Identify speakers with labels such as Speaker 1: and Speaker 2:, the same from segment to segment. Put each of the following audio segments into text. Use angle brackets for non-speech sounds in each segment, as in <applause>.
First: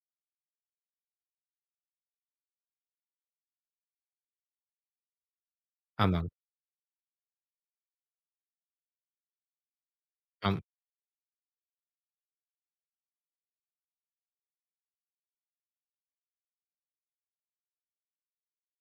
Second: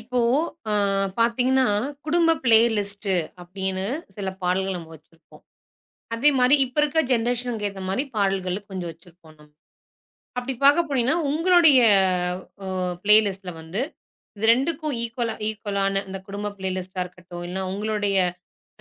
Speaker 1: இப்போ அ பாத்தீங்கன்னா, குடும்ப பிளேலிஸ்ட்டு அப்படின்னு சில பாடல்கள் நம்ம வச்சிருப்போம். அதே
Speaker 2: ஆமாங்க.
Speaker 1: மாரி இப்ப இருக்க ஜென்ரேஷனுக்கு ஏத்த மாரி பாடல்கள் கொஞ்சம் வச்சிருப்போம் நம்ம. அப்படி
Speaker 2: ஆமா.
Speaker 1: பாக்க போனீங்கன்னா, உங்களுடைய அ பிளேலிஸ்ட்ல வந்து இது 2க்கும் ஈக்குவலான அந்த குடும்ப பிளேலிஸ்ட்டா இருக்கட்டும், இல்லனா உங்களுடைய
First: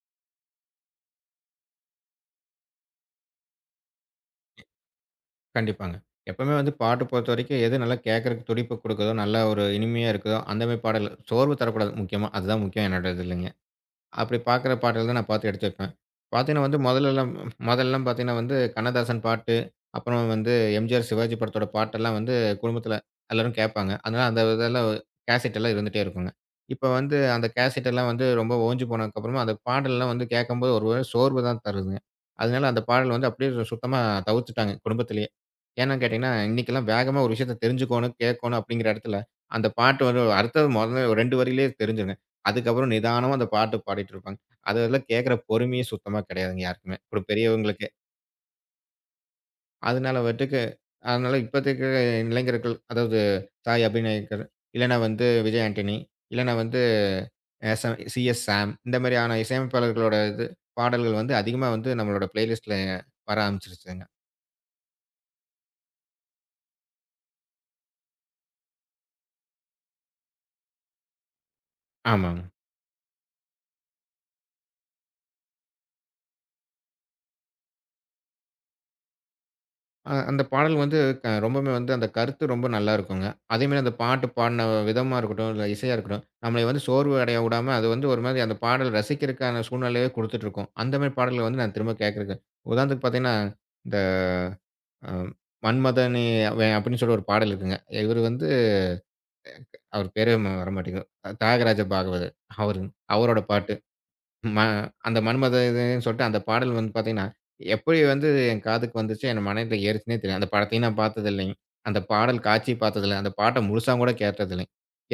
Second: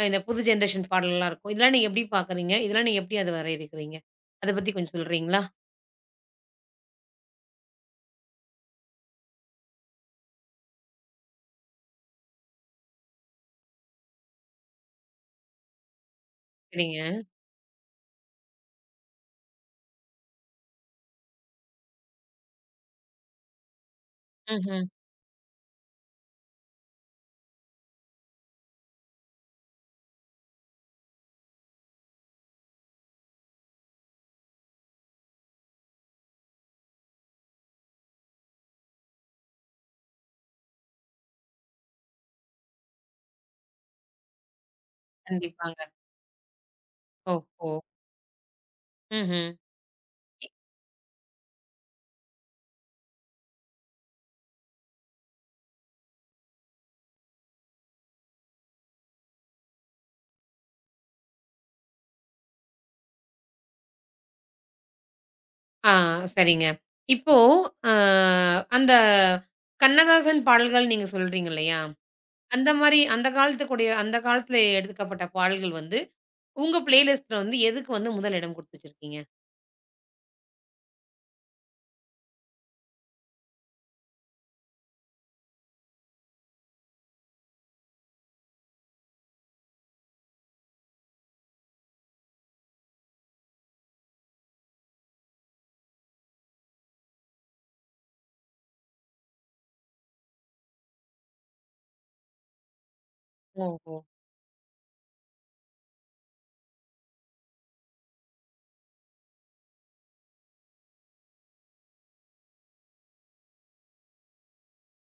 Speaker 1: இந்த புது ஜென்ரேஷன் பாடல்லாம் இருக்கும். இதெல்லாம் நீங்க எப்படி பாக்குறீங்க? இதெல்லாம் நீங்க எப்படி அத வரையறுக்கிறீங்க? அத பத்தி கொஞ்சம் சொல்றீங்களா?
Speaker 2: கண்டிப்பாங்க. எப்பவுமே வந்து பாட்டு பொறுத்தவரைக்கும் எது நல்லா கேட்கறக்கு துடிப்பு குடுக்குதோ, நல்லா ஒரு இனிமையா இருக்குதோ, அந்த மாரி பாடல். சோர்வு தரக்கூடாது முக்கியமா. அதுதான் முக்கியம் என்னோட இதுலங்க. அப்படி பார்க்குற பாடல் தான் நான் பார்த்து எடுத்து வைப்பேன். பார்த்தீங்கன்னா வந்து
Speaker 1: சரிங்க.
Speaker 2: முதல்லலாம். முதல்லாம் பார்த்தீங்கன்னா வந்து கண்ணதாசன் பாட்டு, அப்புறம் வந்து எம்ஜிஆர், சிவாஜி படத்தோட பாட்டெல்லாம் வந்து குடும்பத்தில எல்லாரும் கேட்பாங்க. அதனால அந்த
Speaker 1: ம்ஹ்ம்.
Speaker 2: இதெல்லாம் கேசட்டெல்லாம் இருந்துட்டே இருக்குங்க. இப்ப வந்து அந்த கேசட்டெல்லாம் வந்து ரொம்ப ஓஞ்சு போனதுக்கப்புறமா, அந்த பாடல்லாம் வந்து கேட்கும்போது ஒரு ஒரு சோர்வு தான் தருதுங்க. அதனால அந்த பாடல் வந்து அப்படியே சுத்தமா தவிர்த்துட்டாங்க குடும்பத்திலேயே. ஏன்னு கேட்டீங்கன்னா, இன்னைக்கெல்லாம் வேகமா ஒரு விஷயத்த தெரிஞ்சுக்கோணும், கேட்கணும் அப்படிங்கிற இடத்துல, அந்த பாட்டு வந்து அடுத்தது முதல்ல 2 வரியிலேயே தெரிஞ்சுருங்க. அதுக்கப்புறம் நிதானமா அந்த பாட்டு பாடிட்டு இருப்பாங்க. அதெல்லாம் கேட்கிற
Speaker 1: கண்டிப்பாங்க.
Speaker 2: பொறுமையே சுத்தமா கெடையாதுங்க யாருக்குமே. ஒரு
Speaker 1: ஓஹோ!
Speaker 2: பெரியவங்களுக்கு.
Speaker 1: ம்ஹ்ம்.
Speaker 2: அதனால வந்துட்டு அதனால இப்பத்த இருக்கிற இளைஞர்கள் அதாவது சாய் அபிநயக்கர், இல்லன்னா வந்து விஜய் ஆண்டனி, இல்லன்னா வந்து C S M CS Sam இந்த மாரியான இசையமைப்பாளர்களோட இது பாடல்கள் வந்து அதிகமா வந்து நம்மளோட பிளேலிஸ்ட்ல வர ஆரம்பிச்சுருச்சுங்க.
Speaker 1: ஆ, சரிங்க. இப்போ அ அந்த கண்ணதாசன் பாடல்கள் நீங்க சொல்றீங்க இல்லையா?
Speaker 2: ஆமாங்க.
Speaker 1: அந்த மாரி அந்த காலத்துல எடுக்கப்பட்ட பாடல்கள் வந்து, உங்க பிளேலிஸ்ட்ல வந்து எதுக்கு வந்து முதல் இடம் குடுத்து வச்சிருக்கீங்க?
Speaker 2: அந்த பாடல் வந்து ரொம்பவுமே வந்து அந்த கருத்து ரொம்ப நல்லா இருக்குங்க. அதேமாரி அந்த பாட்டு பாடுன விதமா இருக்கட்டும், இல்ல இசையா இருக்கட்டும், நம்மள வந்து சோர்வு அடைய விடாம அது வந்து ஒரு மாரி அந்த பாடல் ரசிக்கிறதுக்கான சூழ்நிலையே குடுத்துட்டுருக்கும். அந்த மாரி பாடல்கள வந்து நான் திரும்ப கேட்கறக்கு உதாரணத்துக்கு பார்த்தீங்கன்னா, இந்த அ மன்மதனே அவன் அப்படின்னு சொல்லி ஒரு பாடல் இருக்குங்க. இவரு வந்து அவர் பேரே வரமாட்டேங்குது. தியாகராஜ பாகவதர் அவரு அவரோட பாட்டு.
Speaker 1: ஓஹோ!
Speaker 2: ம அந்த மன்மத இதுன்னு சொல்லிட்டு அந்த பாடல் வந்து பார்த்தீங்கன்னா, எப்படி வந்து என் காதுக்கு வந்துச்சு, என் மனதில ஏறுச்சுன்னே தெரியாது. அந்த படத்தையும் நான் பார்த்தது இல்லைங்க. அந்த பாடல் காட்சி பார்த்ததில்ல. அந்த பாட்ட முழுசா கூட கேட்டதில்லை.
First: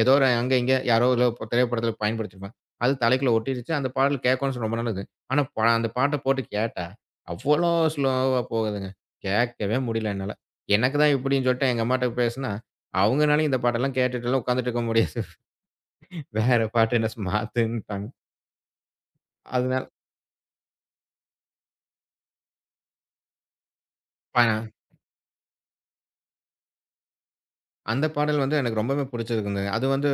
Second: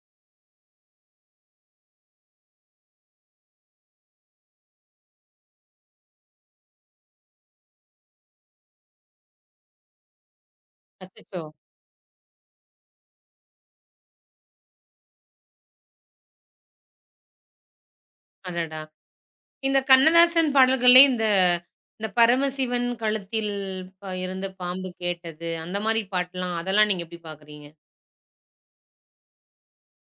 Speaker 2: ஏதோ ஒரு அங்க, இங்க யாரோ ஏதோ திரைப்படத்தில பயன்படுத்தியிருப்பாங்க. அது தலைக்குள்ள ஒட்டிருச்சு. அந்த பாடல் கேட்கணும்னு ரொம்ப நாள் இது. ஆனா, அந்த பாட்ட போட்டு கேட்டா, அவ்வளோ ஸ்லோவா போகுதுங்க. கேட்கவே முடியல என்னால. எனக்கு தான்
Speaker 1: அச்சச்சோ!
Speaker 2: இப்படின்னு சொல்லிட்டு எங்க அம்மாட்ட பேசினா, அவங்கனாலயும் இந்த பாட்டெல்லாம் கேட்டுட்டுலாம் உட்காந்துட்டு இருக்க முடியாது. <laughs> வேற பாட்டு என்ன மாத்துன்ட்டாங்க.
Speaker 1: அடடா! இந்த
Speaker 2: அதனால
Speaker 1: கண்ணதாசன் பாடல்கள்லே இந்த இந்த பரமசிவன் கழுத்தில்
Speaker 2: ப
Speaker 1: இருந்து பாம்பு கேட்டது, அந்த மாரி பாட்டுலாம் அதெல்லாம் நீங்க எப்படி பார்க்குறீங்க?
Speaker 2: அந்த பாடல் வந்து எனக்கு ரொம்பவே பிடிச்சிருக்குங்க. அது வந்து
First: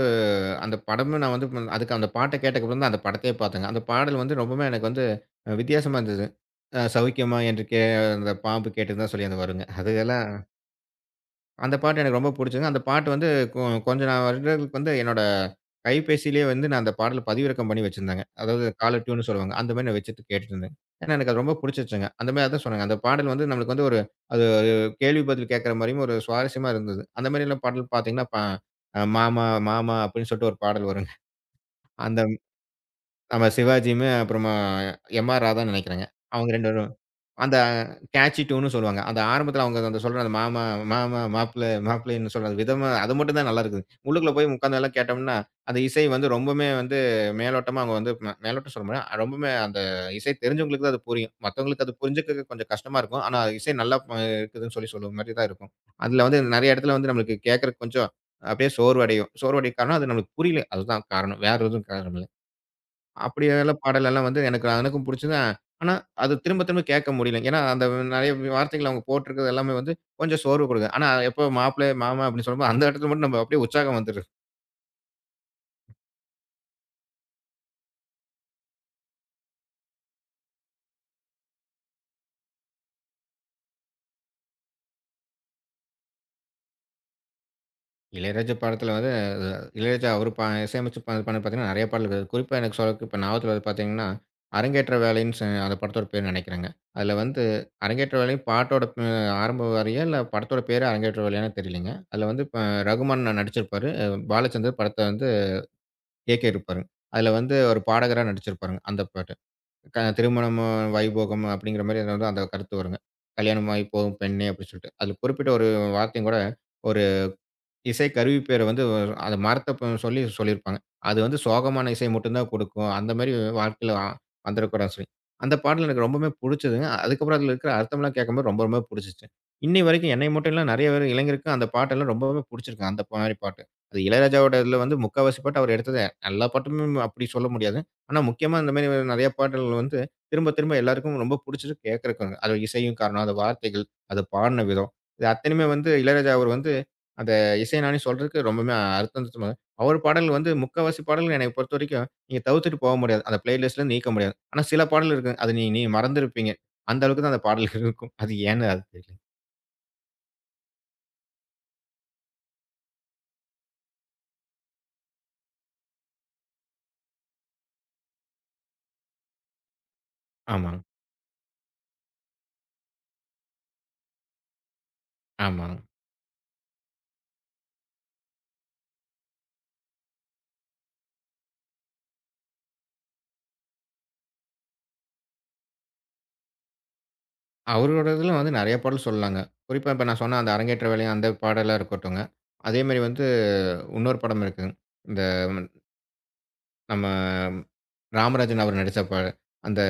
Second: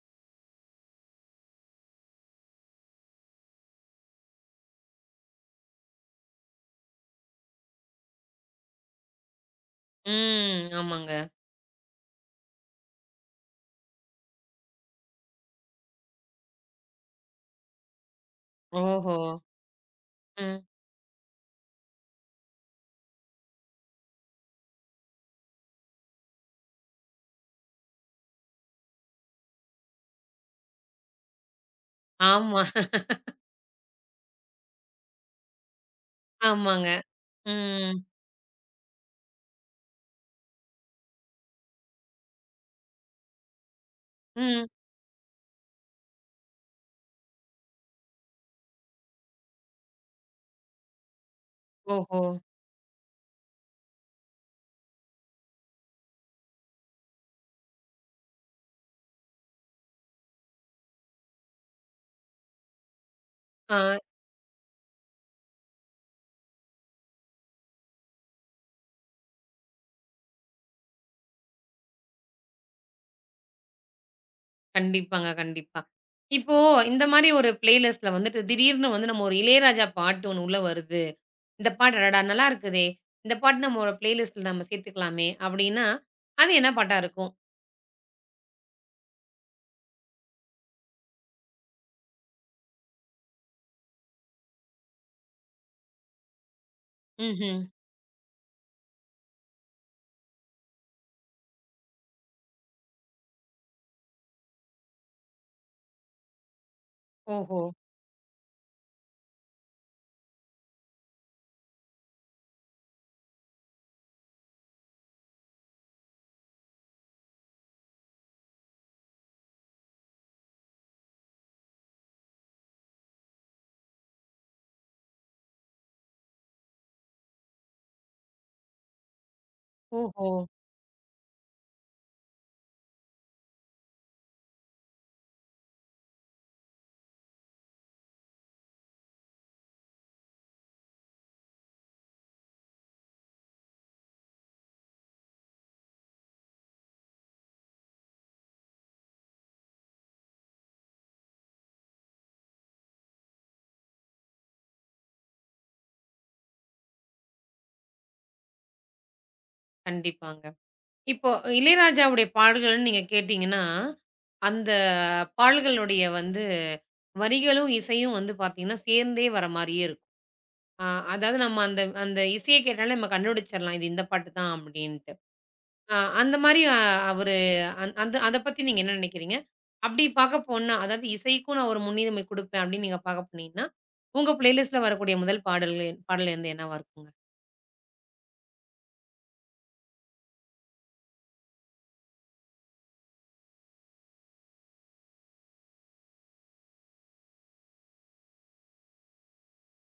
Speaker 2: அந்த படமும் நான் வந்து அதுக்கு அந்த பாட்ட கேட்டதுக்கப்புறம் தான் அந்த படத்தையே பார்த்தேங்க. அந்த பாடல் வந்து ரொம்பவுமே எனக்கு வந்து வித்தியாசமா இருந்தது. "சௌக்கியமா என்று அந்த பாம்பு கேட்டதுன்னு" தான் சொல்லி அது வருங்க. அதெல்லாம்
Speaker 1: ம். ஆமாங்க.
Speaker 2: அந்த பாட்டு எனக்கு ரொம்ப புடிச்சதுங்க. அந்த பாட்டு வந்து கொ கொஞ்ச நான் வருடங்களுக்கு வந்து என்னோட கைபேசியிலேயே வந்து நான் அந்த பாடல பதிவிறக்கம் பண்ணி வச்சிருந்தேங்க. அதாவது காலர்
Speaker 1: ஓஹோ!
Speaker 2: டியூன்னு சொல்லுவாங்க. அந்த மாரி நான் வச்சுட்டு கேட்டுட்டு
Speaker 1: ம்.
Speaker 2: இருந்தேன். ஏன்னா எனக்கு அது ரொம்ப புடிச்சிருச்சுங்க. அந்த மாரி அதான் சொன்னேங்க. அந்த பாடல் வந்து நம்மளுக்கு வந்து ஒரு அது ஒரு கேள்வி பதில் கேட்கிற மாரியும் ஒரு சுவாரஸ்யமா இருந்தது. அந்த மாரிலாம் பாடல் பார்த்தீங்கன்னா, ப அ மாமா மாமா அப்படின்னு சொல்லிட்டு ஒரு பாடல் வருங்க. அந்த
Speaker 1: ஆமா. <laughs>
Speaker 2: நம்ம சிவாஜியுமே அப்புறமா எம்.ஆர். ராதான்னு நெனைக்கிறேங்க. அவங்க 2
Speaker 1: ஆமாங்க.
Speaker 2: பேரும் அந்த
Speaker 1: ம்.
Speaker 2: கேட்சி டியூன்னு சொல்லுவாங்க. அந்த ஆரம்பத்தில அவங்க அந்த சொல்ற அந்த மாமா, மாமா, மாப்பிள்ளை, மாப்பிள்ளைன்னு சொல்ற அந்த விதமா அது மட்டும் தான் நல்லா இருக்குது. உள்ளுக்குள்ள போய்
Speaker 1: ம்.
Speaker 2: உட்கார்ந்து எல்லாம் கேட்டோம்னா, அந்த இசை வந்து ரொம்பவுமே வந்து மேலோட்டமா அவங்க வந்து மேலோட்டம் சொல்ல முடியாது. ரொம்பவுமே அந்த இசை தெரிஞ்சவங்களுக்கு தான் அது புரியும். மத்தவங்களுக்கு அது
Speaker 1: ஓஹோ!
Speaker 2: புரிஞ்சுக்க கொஞ்சம் கஷ்டமா இருக்கும். ஆனா இசை நல்லா இருக்குதுன்னு சொல்லி சொல்ற மாரி தான் இருக்கும். அதில வந்து நெறைய இடத்துல வந்து நம்மளுக்கு கேட்கறக்கு கொஞ்சம் அப்படியே சோர்வடையும். சோர்வடைய காரணம் அது நம்மளுக்கு புரியல. அதுதான் காரணம். வேற எதுவும் காரணம் இல்ல. அப்படி எல்லாம்
Speaker 1: ஆ.
Speaker 2: பாடலெல்லாம் வந்து எனக்கும் புடிச்சது. ஆனா, அது திரும்ப திரும்ப கேட்க முடியல. ஏன்னா, அந்த நெறைய வார்த்தைகள் அவங்க போட்டிருக்கிறது எல்லாமே வந்து கொஞ்சம் சோர்வு கொடுக்கும். ஆனா, எப்போ மாப்பிள்ளை, மாமா அப்படின்னு சொல்லும்போது அந்த இடத்துல மட்டும் நம்ம அப்படியே உற்சாகம் வந்துருது.
Speaker 1: கண்டிப்பாங்க, கண்டிப்பா. இப்போ இந்த மாரி ஒரு பிளேலிஸ்ட்ல வந்துட்டு திடீர்னு வந்து நம்ம ஒரு இளையராஜா பாட்டு ஒண்ணு உள்ள வருது. இந்த பாட்டு அடடா! நல்லா இருக்குதே! இந்த பாட்டு நம்ம ஒரு பிளேலிஸ்ட்ல நம்ம சேர்த்துக்கலாமே! அப்டின்னா, அது என்ன பாட்டா இருக்கும்?
Speaker 2: இளையராஜா படத்துல வந்து இளையராஜா அவரு இசையமைச்சு பண்ணது பார்த்தீங்கன்னா, நெறைய பாடல் இருக்குது. குறிப்பா எனக்கு சொல்ல இப்ப ஞாபகத்துல வருது பார்த்தீங்கன்னா, அரங்கேற்ற வேலைன்னு அந்த படத்தோட பேர் நெனைக்கிறேங்க. அதுல வந்து
Speaker 1: ம்ஹ்ம்.
Speaker 2: அரங்கேற்ற வேலை பாட்டோட ஆரம்ப வரியா இல்ல படத்தோட பேரே அரங்கேற்ற வேலையான்னு தெரியலங்க. அதுல வந்து இப்ப ரகுமான் நடிச்சிருப்பாரு. பாலச்சந்தர் படத்த வந்து ஏகே இருப்பாரு. அதுல வந்து
Speaker 1: ஓஹோ!
Speaker 2: ஒரு பாடகரா நடிச்சிருப்பாருங்க, அந்த பாட்டு. திருமணம் வைபோகம் அப்படிங்கிற மாரி ஏதாவது அந்த கருத்து வருங்க. கல்யாணமாகி போகும் பெண்ணே! அப்படின்னு சொல்லிட்டு. அதுல குறிப்பிட்ட ஒரு வார்த்தையும் கூட, இசை கருவி பேர வந்து அந்த மறத்த சொல்லி சொல்லியிருப்பாங்க. அது வந்து சோகமான இசை மட்டும் தான் கொடுக்கும். அந்த மாரி வாழ்க்கையில வந்துடக்கூடாதுன்னு சொல்லி. அந்த பாடல் எனக்கு ரொம்பவுமே புடிச்சதுங்க. அதுக்கப்புறம் அதில இருக்கிற அர்த்தம்லாம் கேட்கும்போது ரொம்ப ரொம்ப புடிச்சுச்சு. இன்னை வரைக்கும்
Speaker 1: ஓஹோ!
Speaker 2: என்னை மட்டும் இல்ல நெறைய பேர் இளைஞருக்கு அந்த பாட்டெல்லாம் ரொம்பவே புடிச்சிருக்கு. அந்த மாரி பாட்டு. அது இளையராஜாவோட இதில வந்து முக்காவாசி பாட்டு அவர் எடுத்தது எல்லா பாட்டுமே அப்படி சொல்ல முடியாது. ஆனா முக்கியமா இந்த மாரி நெறைய பாடல்கள் வந்து திரும்ப திரும்ப எல்லாருக்கும் ரொம்ப புடிச்சது கேட்கறக்குங்க. அது இசையும் காரணம், அது வார்த்தைகள், அது பாடின விதம். இது அத்தனையுமே வந்து இளையராஜா அவர் வந்து இசைஞானி சொல்றதுக்கு ரொம்பவுமே அர்த்தம் தத்துவமா இருக்கு. அவர் பாடல்கள் வந்து முக்காவாசி பாடல்கள் என்னைய பொறுத்தவரைக்கும், நீங்க தவிர்த்துட்டு போக முடியாது. அந்த பிளேலிஸ்ட்லருந்து நீக்க முடியாது. ஆனா சில பாடல் இருக்கும். அது நீ நீ மறந்திருப்பீங்க. அந்த அளவுக்கு தான் அந்த பாடல்கள் இருக்கும். அது ஏன்னு அது தெரியல.
Speaker 1: கண்டிப்பாங்க. இப்போ இளையராஜாவுடைய பாடல்கள்னு நீங்க கேட்டீங்கன்னா, அந்த பாடல்களுடைய வந்து வரிகளும், இசையும் வந்து பார்த்தீங்கன்னா, சேர்ந்தே வர மாரியே இருக்கும்.
Speaker 2: ஆமாங்க,
Speaker 1: அ அதாவது நம்ம அந்த அந்த இசைய கேட்டாலே நம்ம கண்டுபிடிச்சிடலாம். இது இந்த பாட்டு தான் அப்டின்ட்டு.
Speaker 2: ஆமாங்க.
Speaker 1: அந்த மாரி அ அவரு அந் அந்த அத பத்தி நீங்க என்ன நெனைக்கிறீங்க? அப்படி பாக்க போனா, அதாவது இசைக்கும் நான் ஒரு முன்னுரிமை குடுப்பேன் அப்படின்னு நீங்க பாக்க போனீங்கன்னா, உங்க பிளேலிஸ்ட்ல வரக்கூடிய முதல் பாடல்கள் பாடல் வந்து என்னவா இருக்குங்க?
Speaker 2: அவரோட இதுல வந்து நெறைய பாடல் சொல்லலாங்க. குறிப்பா இப்ப நான் சொன்ன அந்த அரங்கேற்ற வேலை அந்த பாடலா இருக்கட்டுங்க. அதே மாரி வந்து இன்னொரு படம் இருக்குங்க. இந்த நம்ம ராமராஜன் அவர் நடிச்ச படம். அந்த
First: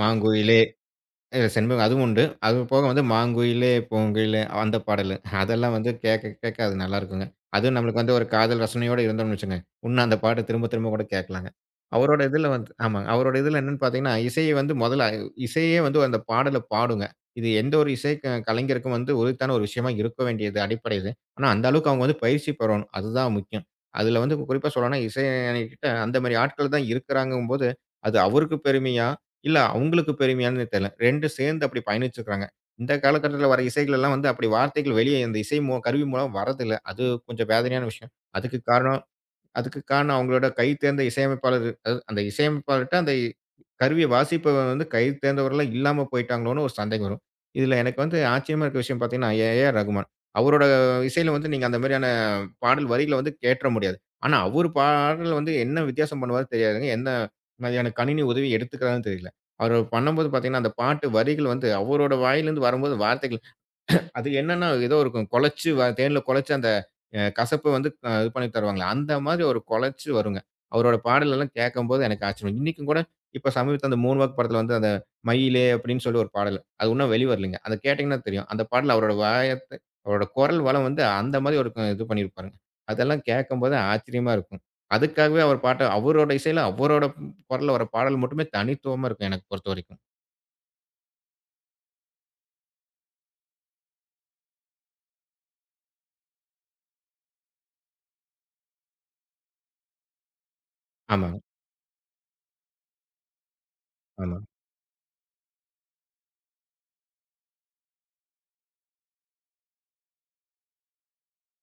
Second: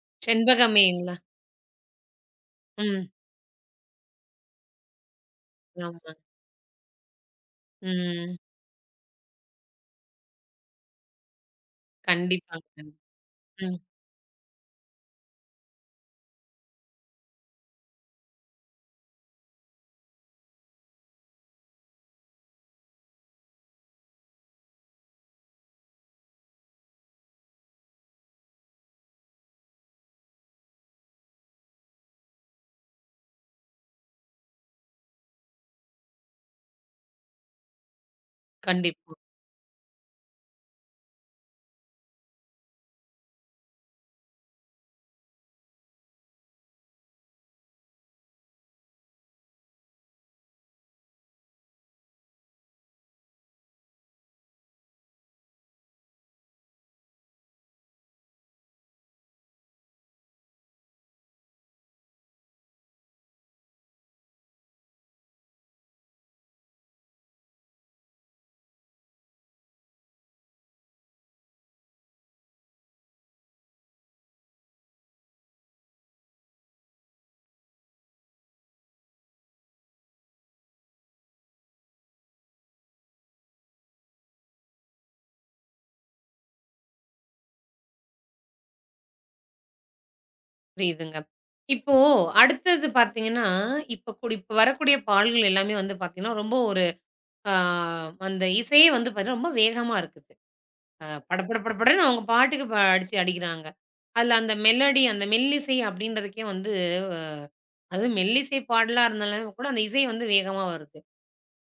Speaker 2: மாங்குயிலே
Speaker 1: செண்பகமேங்களா?
Speaker 2: இல்ல செண்பகம் அதுவும் உண்டு. அது போக வந்து
Speaker 1: ம்.
Speaker 2: "மாங்குயிலே பூங்குயிலே" அந்த பாடலு. அதெல்லாம் வந்து
Speaker 1: ஆமாங்க.
Speaker 2: கேட்க கேட்க அது நல்லாருக்குங்க. அதுவும் நம்மளுக்கு வந்து ஒரு
Speaker 1: ம்.
Speaker 2: காதல் ரசனையோட இருந்தோம்னு வச்சுக்கங்க, உன்னும் அந்த பாட்ட திரும்ப திரும்ப கூட கேட்கலாங்க. அவரோட இதுல
Speaker 1: கண்டிப்பாங்க.
Speaker 2: வந்து ஆமாங்க. அவரோட இதுல
Speaker 1: ம்.
Speaker 2: என்னன்னு பார்த்தீங்கன்னா, இசைய வந்து முதல்ல இசையே வந்து அந்த பாடல பாடுங்க. இது எந்த ஒரு இசை கலைஞருக்கும் வந்து உரித்தான ஒரு விஷயமா இருக்க வேண்டியது அடிப்படை இது. ஆனா அந்த அளவுக்கு அவங்க வந்து பயிற்சி பெறணும். அதுதான் முக்கியம். அதுல வந்து குறிப்பா சொல்லணும்னா, இசைஞானி கிட்ட அந்த மாரி ஆட்கள் தான் இருக்கிறாங்கங்கும்போது, அது அவருக்கு பெருமையா? இல்ல அவங்களுக்கு பெருமையான்னு தெரியல. 2 சேர்ந்து அப்படி பயணிச்சிருக்காங்க. இந்த காலகட்டத்தில வர இசைகள் எல்லாம் வந்து அப்படி வார்த்தைகள் வெளியே இந்த இசை கருவி மூலம் வரதில்ல. அது கொஞ்சம் வேதனையான விஷயம். அதுக்கு காரணம்
Speaker 1: கண்டிப்பா.
Speaker 2: அதுக்கு காரணம் அவங்களோட கை தேர்ந்த இசையமைப்பாளர் அது அந்த இசையமைப்பாளர்ட்ட அந்த கருவிய வாசிப்பவன் வந்து கை தேர்ந்தவர்கள்லாம் இல்லாம போயிட்டாங்களோன்னு ஒரு சந்தேகம் வரும். இதுல எனக்கு வந்து ஆச்சரியமா இருக்க விஷயம் பார்த்தீங்கன்னா, ஏ.ஆர். ரகுமான். அவரோட இசையில வந்து நீங்க அந்த மாரியான பாடல் வரிகள வந்து கேட்ற முடியாது. ஆனா, அவரு பாடல்ல வந்து என்ன வித்தியாசம் பண்ணுவாருன்னு தெரியாதுங்க. என்ன மாதிரியான கணினி உதவி எடுத்துக்கிறாருன்னு தெரியல. அவரு பண்ணும்போது பார்த்தீங்கன்னா, அந்த பாட்டு வரிகள் வந்து அவரோட வாயிலிருந்து வரும்போது வார்த்தைகள் அது என்னன்னா, ஏதோ இருக்கும். குழச்சு வ தேன்ல குழச்சு அந்த கசப்பு வந்து இது பண்ணி தருவாங்கல்ல. அந்த மாதிரி ஒரு குழச்சு வருங்க. அவரோட பாடலெல்லாம் கேட்கும்போது எனக்கு ஆச்சரியம். இன்னைக்கும் கூட இப்ப சமீபத்தில அந்த 3 வாக்கு படத்தில வந்து அந்த மயிலே அப்படின்னு சொல்லி ஒரு பாடல். அது இன்னும் வெளிவரலைங்க. அத கேட்டீங்கன்னா தெரியும். அந்த பாடல் அவரோட வாயத்த அவரோட குரல் வளம் வந்து அந்த மாதிரி ஒரு இது பண்ணியிருப்பாருங்க. அதெல்லாம் கேட்கும்போது ஆச்சரியமா இருக்கும். அதுக்காகவே அவர் பாட்ட அவரோட இசையில அவரோட குரல்ல வர பாடல் மட்டுமே தனித்துவமா இருக்கும் எனக்கு பொறுத்தவரைக்கும்.
Speaker 1: புரியுதுங்க. இப்போ அடுத்தது பாத்தீங்கன்னா, இப்ப வரக்கூடிய பாடல்கள் எல்லாமே வந்து பாத்தீங்கன்னா, ரொம்ப ஒரு ஆ அந்த இசையே வந்து பாத்தீங்கன்னா, ரொம்ப வேகமா இருக்குது.
Speaker 2: ஆமாங்க.
Speaker 1: படபட படபடன்னு அவங்க பாட்டுக்கு அடிச்சு அடிக்கிறாங்க. அதுல
Speaker 2: ஆமா.
Speaker 1: அந்த மெலோடி, அந்த மெல்லிசை அப்படின்றதுக்கே வந்து அதுவும் மெல்லிசை பாடலா இருந்தாலும் கூட அந்த இசை வந்து வேகமா வருது.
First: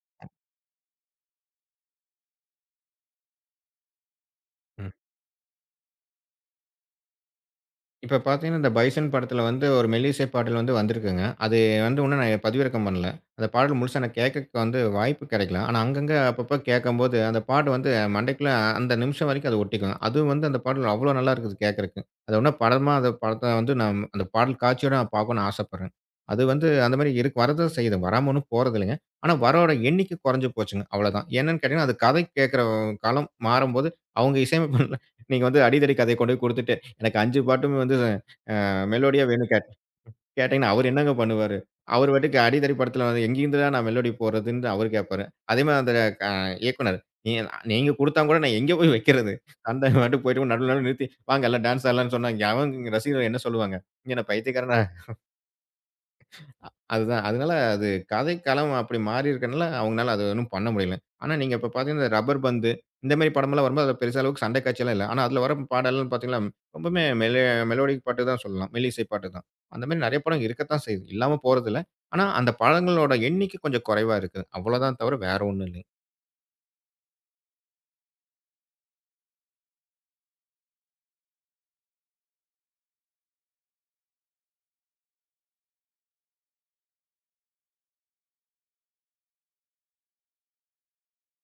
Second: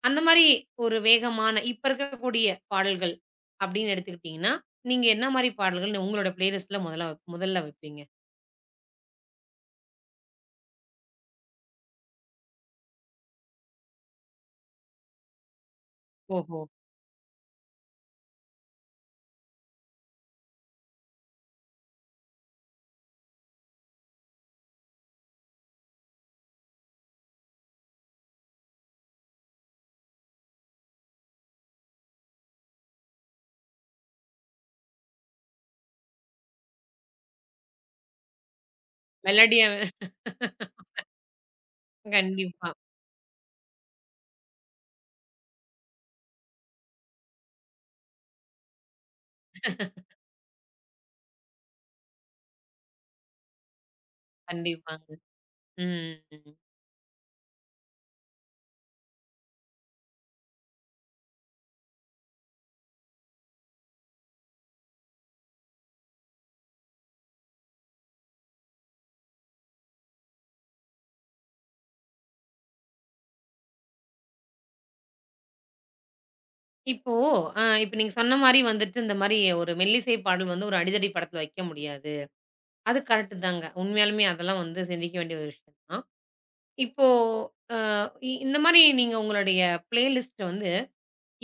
Speaker 1: அந்த மாரி ஒரு வேகமான இப்ப இருக்கக்கூடிய பாடல்கள் அப்படின்னு எடுத்துக்கிட்டீங்கன்னா, நீங்க என்ன மாரி பாடல்கள் உங்களோட பிளேலிஸ்ட்ல முதல்ல வைப்பீங்க?
Speaker 2: இப்ப பார்த்தீங்கன்னா, இந்த பைசன் படத்துல வந்து ஒரு மெல்லிசை பாடல் வந்து வந்திருக்குங்க. அது வந்து இன்னும் நான் பதிவிறக்கம் பண்ணல. அந்த பாடல் முழுசா நான் கேட்கறக்கு வந்து வாய்ப்பு கிடைக்கல. ஆனா, அங்கங்க அப்பப்ப
Speaker 1: ஓஹோ!
Speaker 2: கேட்கும்போது, அந்த பாட்டு வந்து மண்டைக்குள்ள அந்த நிமிஷம் வரைக்கும் அது ஒட்டிக்கும். அதுவும் வந்து அந்த பாடல் அவ்வளோ நல்லா இருக்குது கேட்கறக்கு. அது இன்னும் படமா அந்த படத்த வந்து நான் அந்த பாடல் காட்சியோட நான் பார்க்கணும்னு ஆசைப்படுறேன். அது வந்து அந்த மாரி இருக்கு வரதான் செய்யுது. வராம ஒண்ணும் போறதில்லைங்க. ஆனா, வரோட எண்ணிக்கை குறைஞ்சு போச்சுங்க. அவ்வளோதான். என்னன்னு கேட்டீங்கன்னா, அது கதை கேட்கிற காலம் மாறும்போது, அவங்க இசையமைப்பாளர் நீங்க வந்து அடிதடி கதைய கொண்டு போய் குடுத்துட்டு எனக்கு 5 பாட்டுமே வந்து மெலோடியா வேணும்
Speaker 1: மெலோடியா
Speaker 2: கேட்டீங்கன்னா, அவரு என்னங்க பண்ணுவாரு? அவரு பாட்டுக்கு
Speaker 1: கண்டிப்பா,
Speaker 2: அடிதடி படத்துல வந்து எங்கேருந்துடா நான் மெலோடி போடுறதுன்னு அவரு கேட்பாரு. அதே மாரி அந்த க இயக்குனர், நீ நீங்க குடுத்தா கூட நான் எங்கே போய் வைக்கிறது? சண்ட பாட்டுக்கு போயிட்டு நடுவுல நடுவுல நிறுத்தி, "வாங்க எல்லாம் டான்ஸ் ஆடலாம்ன்னு" சொன்னா, அவன் ரசிகர்கள் என்ன சொல்லுவாங்க? இங்க என்ன பைத்தியக்காரனா?
Speaker 1: கண்டிப்பாங்க. ம்.
Speaker 2: அதுதான். அதனால அது கதை களம் அப்படி மாறி இருக்கனால, அவங்கனால அது ஒண்ணும் பண்ண முடியல. ஆனா, நீங்க இப்ப பார்த்தீங்கன்னா, இந்த ரப்பர் பந்து இந்த மாரி படமெல்லாம் வரும்போது, அதில பெருசா அளவுக்கு சண்டை காட்சிலாம் இல்ல. ஆனா, அதில வர பாடல்லாம் பார்த்தீங்களா, ரொம்பவுமே மெலோடிக் பாட்டு தான் சொல்லலாம். மெல்லிசை பாட்டு தான். அந்த மாரி நெறைய படம் இருக்கத்தான் செய்யுது. இல்லாம போறதில்ல. ஆனா, அந்த படங்களோட எண்ணிக்கை கொஞ்சம் குறைவா இருக்குது. அவ்வளோதான் தவிர வேற ஒண்ணும் இல்லைங்க.
Speaker 1: இப்போ இப்ப நீங்க சொன்ன மாரி வந்துட்டு இந்த மாரி ஒரு மெல்லிசை பாடல் வந்து ஒரு அடிதடி படத்துல வைக்க முடியாது. அது கரெக்ட்டு தாங்க. உண்மையாலுமே அதெல்லாம் வந்து சிந்திக்க வேண்டிய ஒரு விஷயம் தான். இப்போ அ இ இந்த மாரி நீங்க உங்களுடைய பிளேலிஸ்ட் வந்து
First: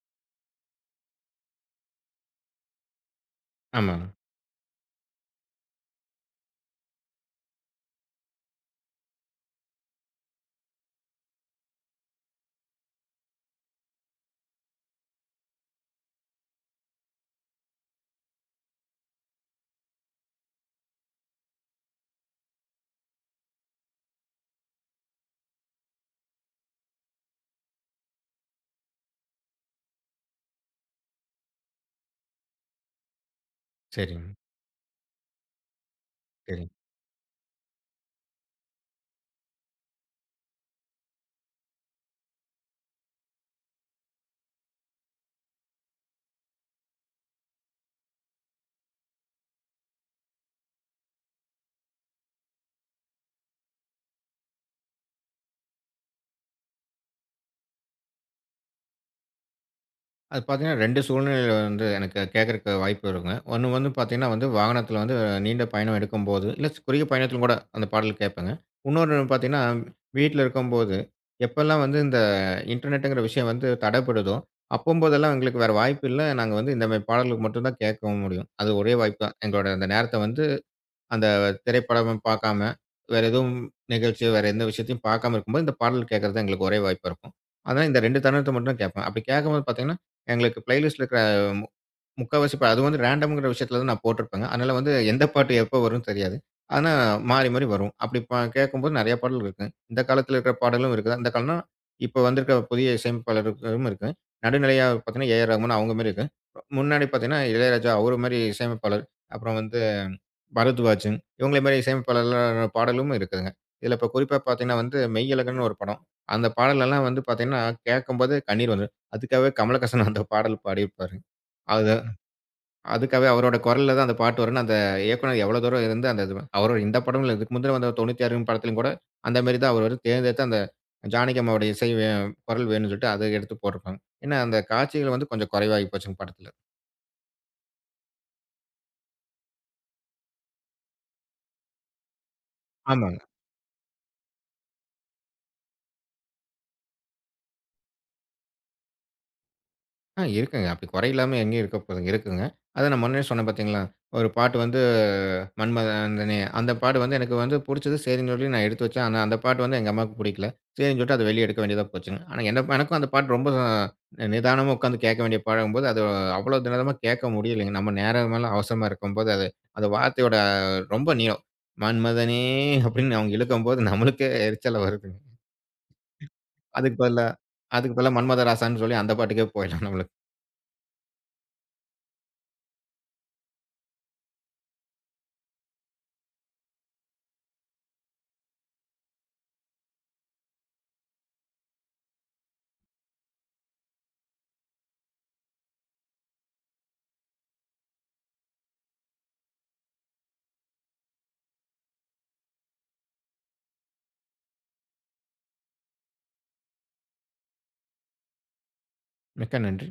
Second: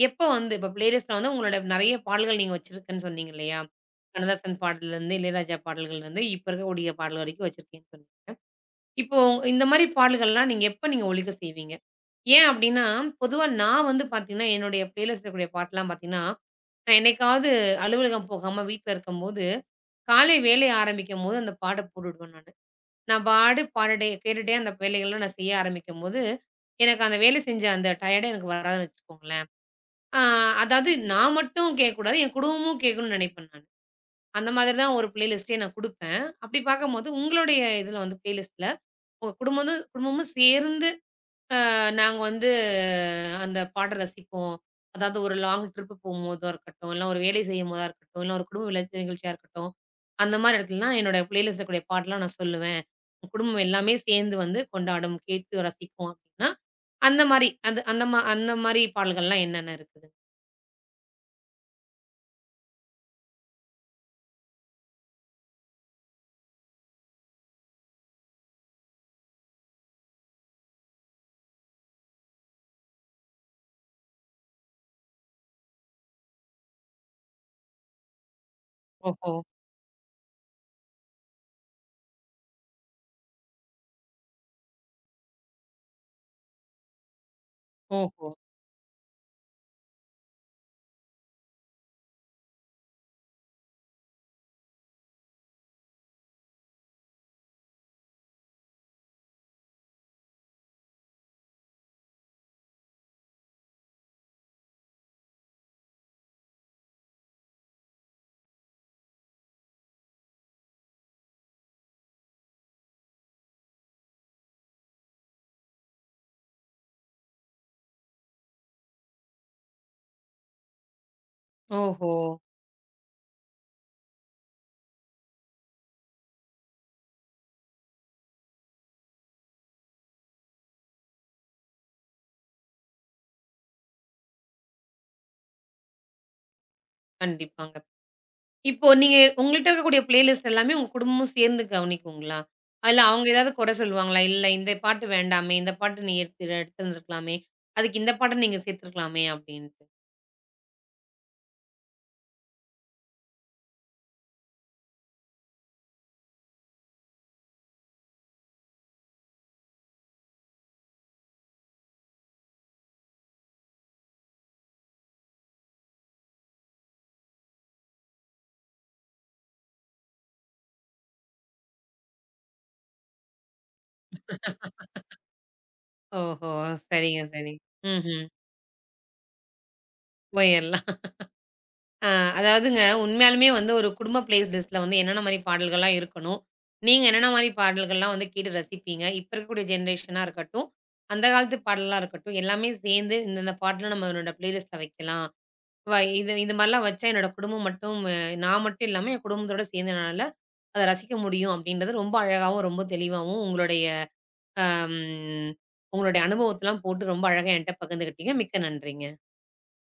Speaker 1: எப்போ வந்து இப்ப பிளேலிஸ்ட்ல வந்து உங்களோட நெறைய பாடல்கள் நீங்க வச்சிருக்கேன்னு சொன்னீங்க இல்லையா?
Speaker 2: ஆமா.
Speaker 1: கண்ணதாசன் பாடல்லேருந்து, இளையராஜா பாடல்கள்லேருந்து, இப்ப இருக்கக்கூடிய பாடல் வரைக்கும் வச்சிருக்கீங்கன்னு சொன்னீங்க. இப்போ இந்த மாரி பாடல்கள்லாம் நீங்க நீங்க ஒலிக்க செய்வீங்க? ஏன் அப்டின்னா, பொதுவா நான் வந்து பார்த்தீங்கன்னா, என்னுடைய பிளேலிஸ்ட்ல இருக்கக்கூடிய பாட்டெல்லாம் பார்த்தீங்கன்னா, நான் என்னைக்காவது அலுவலகம் போகாம வீட்ல இருக்கும்போது, காலை வேலை ஆரம்பிக்கும்போது அந்த பாட்ட போட்டு விடுவேன் நானு. நான் பாடு பாடிட்டே கேட்டுட்டே அந்த வேலைகள்லாம் நான் செய்ய ஆரம்பிக்கும்போது, எனக்கு அந்த வேலை செஞ்ச அந்த டயர்டே எனக்கு வராதுன்னு வச்சுக்கோங்களேன். ஆ அதாவது நான் மட்டும் கேட்கக்கூடாது, என் குடும்பமும் கேட்கணும்னு நினைப்பேன் நானு.
Speaker 2: சரிங்க.
Speaker 1: அந்த மாதிரி தான் ஒரு பிளேலிஸ்ட்டே நான் குடுப்பேன். அப்படி
Speaker 2: சரிங்க.
Speaker 1: பார்க்கும்போது, உங்களுடைய இதுல வந்து பிளேலிஸ்ட்ல உங்க குடும்பமும் குடும்பமும் சேர்ந்து அ நாங்க வந்து அந்த பாட்ட ரசிப்போம். அதாவது ஒரு லாங் ட்ரிப் போம்போதா இருக்கட்டும், இல்ல ஒரு வேலை செய்யும்போதா இருக்கட்டும், இல்ல ஒரு குடும்ப விளக்கு நிகழ்ச்சியா இருக்கட்டும். அந்த மாரி இடத்துலலாம் என்னோட பிளேலிஸ்ட்ல இருக்கக்கூடிய பாட்டெல்லாம் நான் சொல்லுவேன். குடும்பம் எல்லாமே சேர்ந்து வந்து கொண்டாடும், கேட்டு ரசிக்கும் அப்டின்னா, அந்த மாரி அது அந்த மா அந்த மாரி பாடல்கள்லாம் என்னென்ன இருக்குது?
Speaker 2: அது பார்த்தீங்கன்னா 2 சூழ்நிலையில வந்து எனக்கு கேட்கறக்கு வாய்ப்பு இருக்குங்க. ஒண்ணு வந்து பார்த்தீங்கன்னா வந்து வாகனத்தில வந்து நீண்ட பயணம் எடுக்கும்போது, இல்ல குறுகிய பயணத்திலும் கூட அந்த பாடல் கேட்பேங்க. இன்னொன்னு பார்த்தீங்கன்னா, வீட்ல இருக்கும்போது, எப்பல்லாம் வந்து இந்த இன்டர்நெட்டுங்கிற விஷயம் வந்து தடைப்படுதோ, அப்பம்போதெல்லாம் எங்களுக்கு வேற வாய்ப்பு இல்ல. நாங்க வந்து இந்த மாரி பாடல்களுக்கு மட்டும் தான் கேட்கவும் முடியும். அது ஒரே வாய்ப்பு
Speaker 1: ஓஹோ!
Speaker 2: தான். எங்களோட அந்த நேரத்த வந்து அந்த திரைப்படம் பார்க்காம, வேற எதுவும் நிகழ்ச்சியோ, வேற எந்த விஷயத்தையும் பார்க்காம இருக்கும்போது, இந்த பாடல் கேட்கறது தான் எங்களுக்கு ஒரே வாய்ப்பா இருக்கும். அதனால இந்த 2
Speaker 1: ஓஹோ!
Speaker 2: தருணத்த மட்டும் தான் கேட்பேன். அப்படி கேட்கும்போது பார்த்தீங்கன்னா, எங்களுக்கு பிளேலிஸ்ட்ல இருக்கிற மு முக்காவாசி அது வந்து ரேண்டம்ங்கிற விஷயத்துல தான் நான் போட்டிருப்பேங்க. அதனால வந்து எந்த பாட்டு எப்போ வரும்னு தெரியாது. ஆனா மாறி, மாறி வரும். அப்படி கேட்கும்போது நெறைய பாடல் இருக்கு. இந்த காலத்துல இருக்கிற பாடலும் இருக்குது. இந்த காலம்னா, இப்போ வந்திருக்கிற புதிய இசையமைப்பாளர்களும் இருக்கு. நடுநிலையா பார்த்தீங்கன்னா, ஏ ஆர் ரகுமான் அவங்க மாரி இருக்கு. முன்னாடி பார்த்தீங்கன்னா, இளையராஜா அவரு மாரி இசையமைப்பாளர். அப்புறம் வந்து பரத்வாஜன், இவங்கள மாரி இசையமைப்பாளர்கள் பாடலும் இருக்குதுங்க. இதில இப்ப குறிப்பா பார்த்தீங்கன்னா வந்து, மெய்யழகுன்னு ஒரு படம். அந்த பாடலெல்லாம் வந்து பார்த்தீங்கன்னா, கேட்கும்போது கண்ணீர் வந்துரும். அதுக்காகவே கமலஹாசன் அந்த பாடல் பாடியிருப்பாரு. அது
Speaker 1: ஓஹோ!
Speaker 2: அதுக்காகவே அவரோட குரல்ல தான் அந்த பாட்டு வரும்ன்னு, அந்த இயக்குனர் எவ்வளோ தூரம் இருந்து அந்த இது அவரோட இந்த படம் இல்ல. இதுக்கு முந்தின வந்த 96 படத்திலும் கூட அந்த மாரி தான் அவரு தேர்ந்தெடுத்து அந்த ஜானகி அம்மாவோட இசை குரல் வேணும்ன்னு சொல்லிட்டு அத எடுத்து போட்டிருப்பாங்க. ஏன்னா, அந்த காட்சிகள் வந்து கொஞ்சம் குறைவாகி போச்சுங்க படத்தில.
Speaker 1: கண்டிப்பாங்க. இப்போ நீங்க உங்கள்ட்ட இருக்கக்கூடிய பிளேலிஸ்ட் எல்லாமே உங்க குடும்பமும் சேர்ந்து கவனிக்குங்களா? இல்ல
Speaker 2: ஆமாங்க.
Speaker 1: அவங்க ஏதாவது குறை சொல்லுவாங்களா? இல்ல இந்த பாட்டு வேண்டாமே, இந்த பாட்டு நீ எடுத்திருந்துருக்கலாமே, அதுக்கு இந்த பாட்ட நீங்க சேர்த்துருக்கலாமே அப்டின்ட்டு.
Speaker 2: ஆ இருக்குங்க. அப்படி குறை இல்லாம எங்கேயும் இருக்க போதுங்க, இருக்குங்க. அதான் நான் முன்னாடியே சொன்னேன் பார்த்தீங்களா, ஒரு பாட்டு வந்து மன்மதனே அந்த பாட்டு வந்து எனக்கு வந்து புடிச்சது சரின்னு சொல்லி நான் எடுத்து வச்சேன். ஆனா அந்த பாட்டு வந்து எங்க அம்மாவுக்கு புடிக்கல. சரின்னு சொல்லிட்டு அத வெளிய எடுக்க வேண்டியதா போச்சுங்க. ஆனா என்ன எனக்கும் அந்த பாட்டு ரொம்ப நிதானமா உட்கார்ந்து கேட்க வேண்டிய பாடங்கும்போது, அது அவ்வளோ நிதானமா கேட்க முடியலைங்க. நம்ம நேரமெல்லாம் அவசரமா இருக்கும்போது, அது அந்த வார்த்தையோட ரொம்ப நீளம். மன்மதனே அப்படின்னு அவங்க இழுக்கும்போது நம்மளுக்கே எரிச்சலா வருதுங்க.
Speaker 1: ஓஹோ!
Speaker 2: அதுக்கு
Speaker 1: சரிங்க,
Speaker 2: பதிலா
Speaker 1: சரிங்க.
Speaker 2: அதுக்கு பதிலா
Speaker 1: ம்ஹ்ம்.
Speaker 2: மன்மதராசான்னு சொல்லி அந்த பாட்டுக்கே போயிடலாம் நம்மளுக்கு.
Speaker 1: போயிரலாம். அ அதாவதுங்க உண்மையாலுமே வந்து ஒரு குடும்ப பிளேலிஸ்ட்ல வந்து என்னென்ன மாரி பாடல்கள்லாம் இருக்கணும்? நீங்க என்னென்ன மாரி பாடல்கள்லாம் வந்து கேட்டு ரசிப்பீங்க? இப்ப இருக்கக்கூடிய ஜெனரேஷனா இருக்கட்டும், அந்த காலத்து பாடலா இருக்கட்டும், எல்லாமே சேர்ந்து இந்தந்த பாட்டுலாம் நம்மளோட பிளேலிஸ்ட்ல வைக்கலாம். இது இந்த மாரிலாம் வச்சா என்னோட குடும்பம் மட்டும் நான் மட்டும் இல்லாம என் குடும்பத்தோட சேர்ந்தனால, அத ரசிக்க முடியும் அப்படின்றது ரொம்ப அழகாவும், ரொம்ப தெளிவாவும் உங்களுடைய அம் உங்களுடைய அனுபவத்தலாம் போட்டு ரொம்ப அழகா என்ட்ட பகிர்ந்துக்கிட்டீங்க. மிக்க நன்றிங்க.
Speaker 2: மிக்க நன்றி.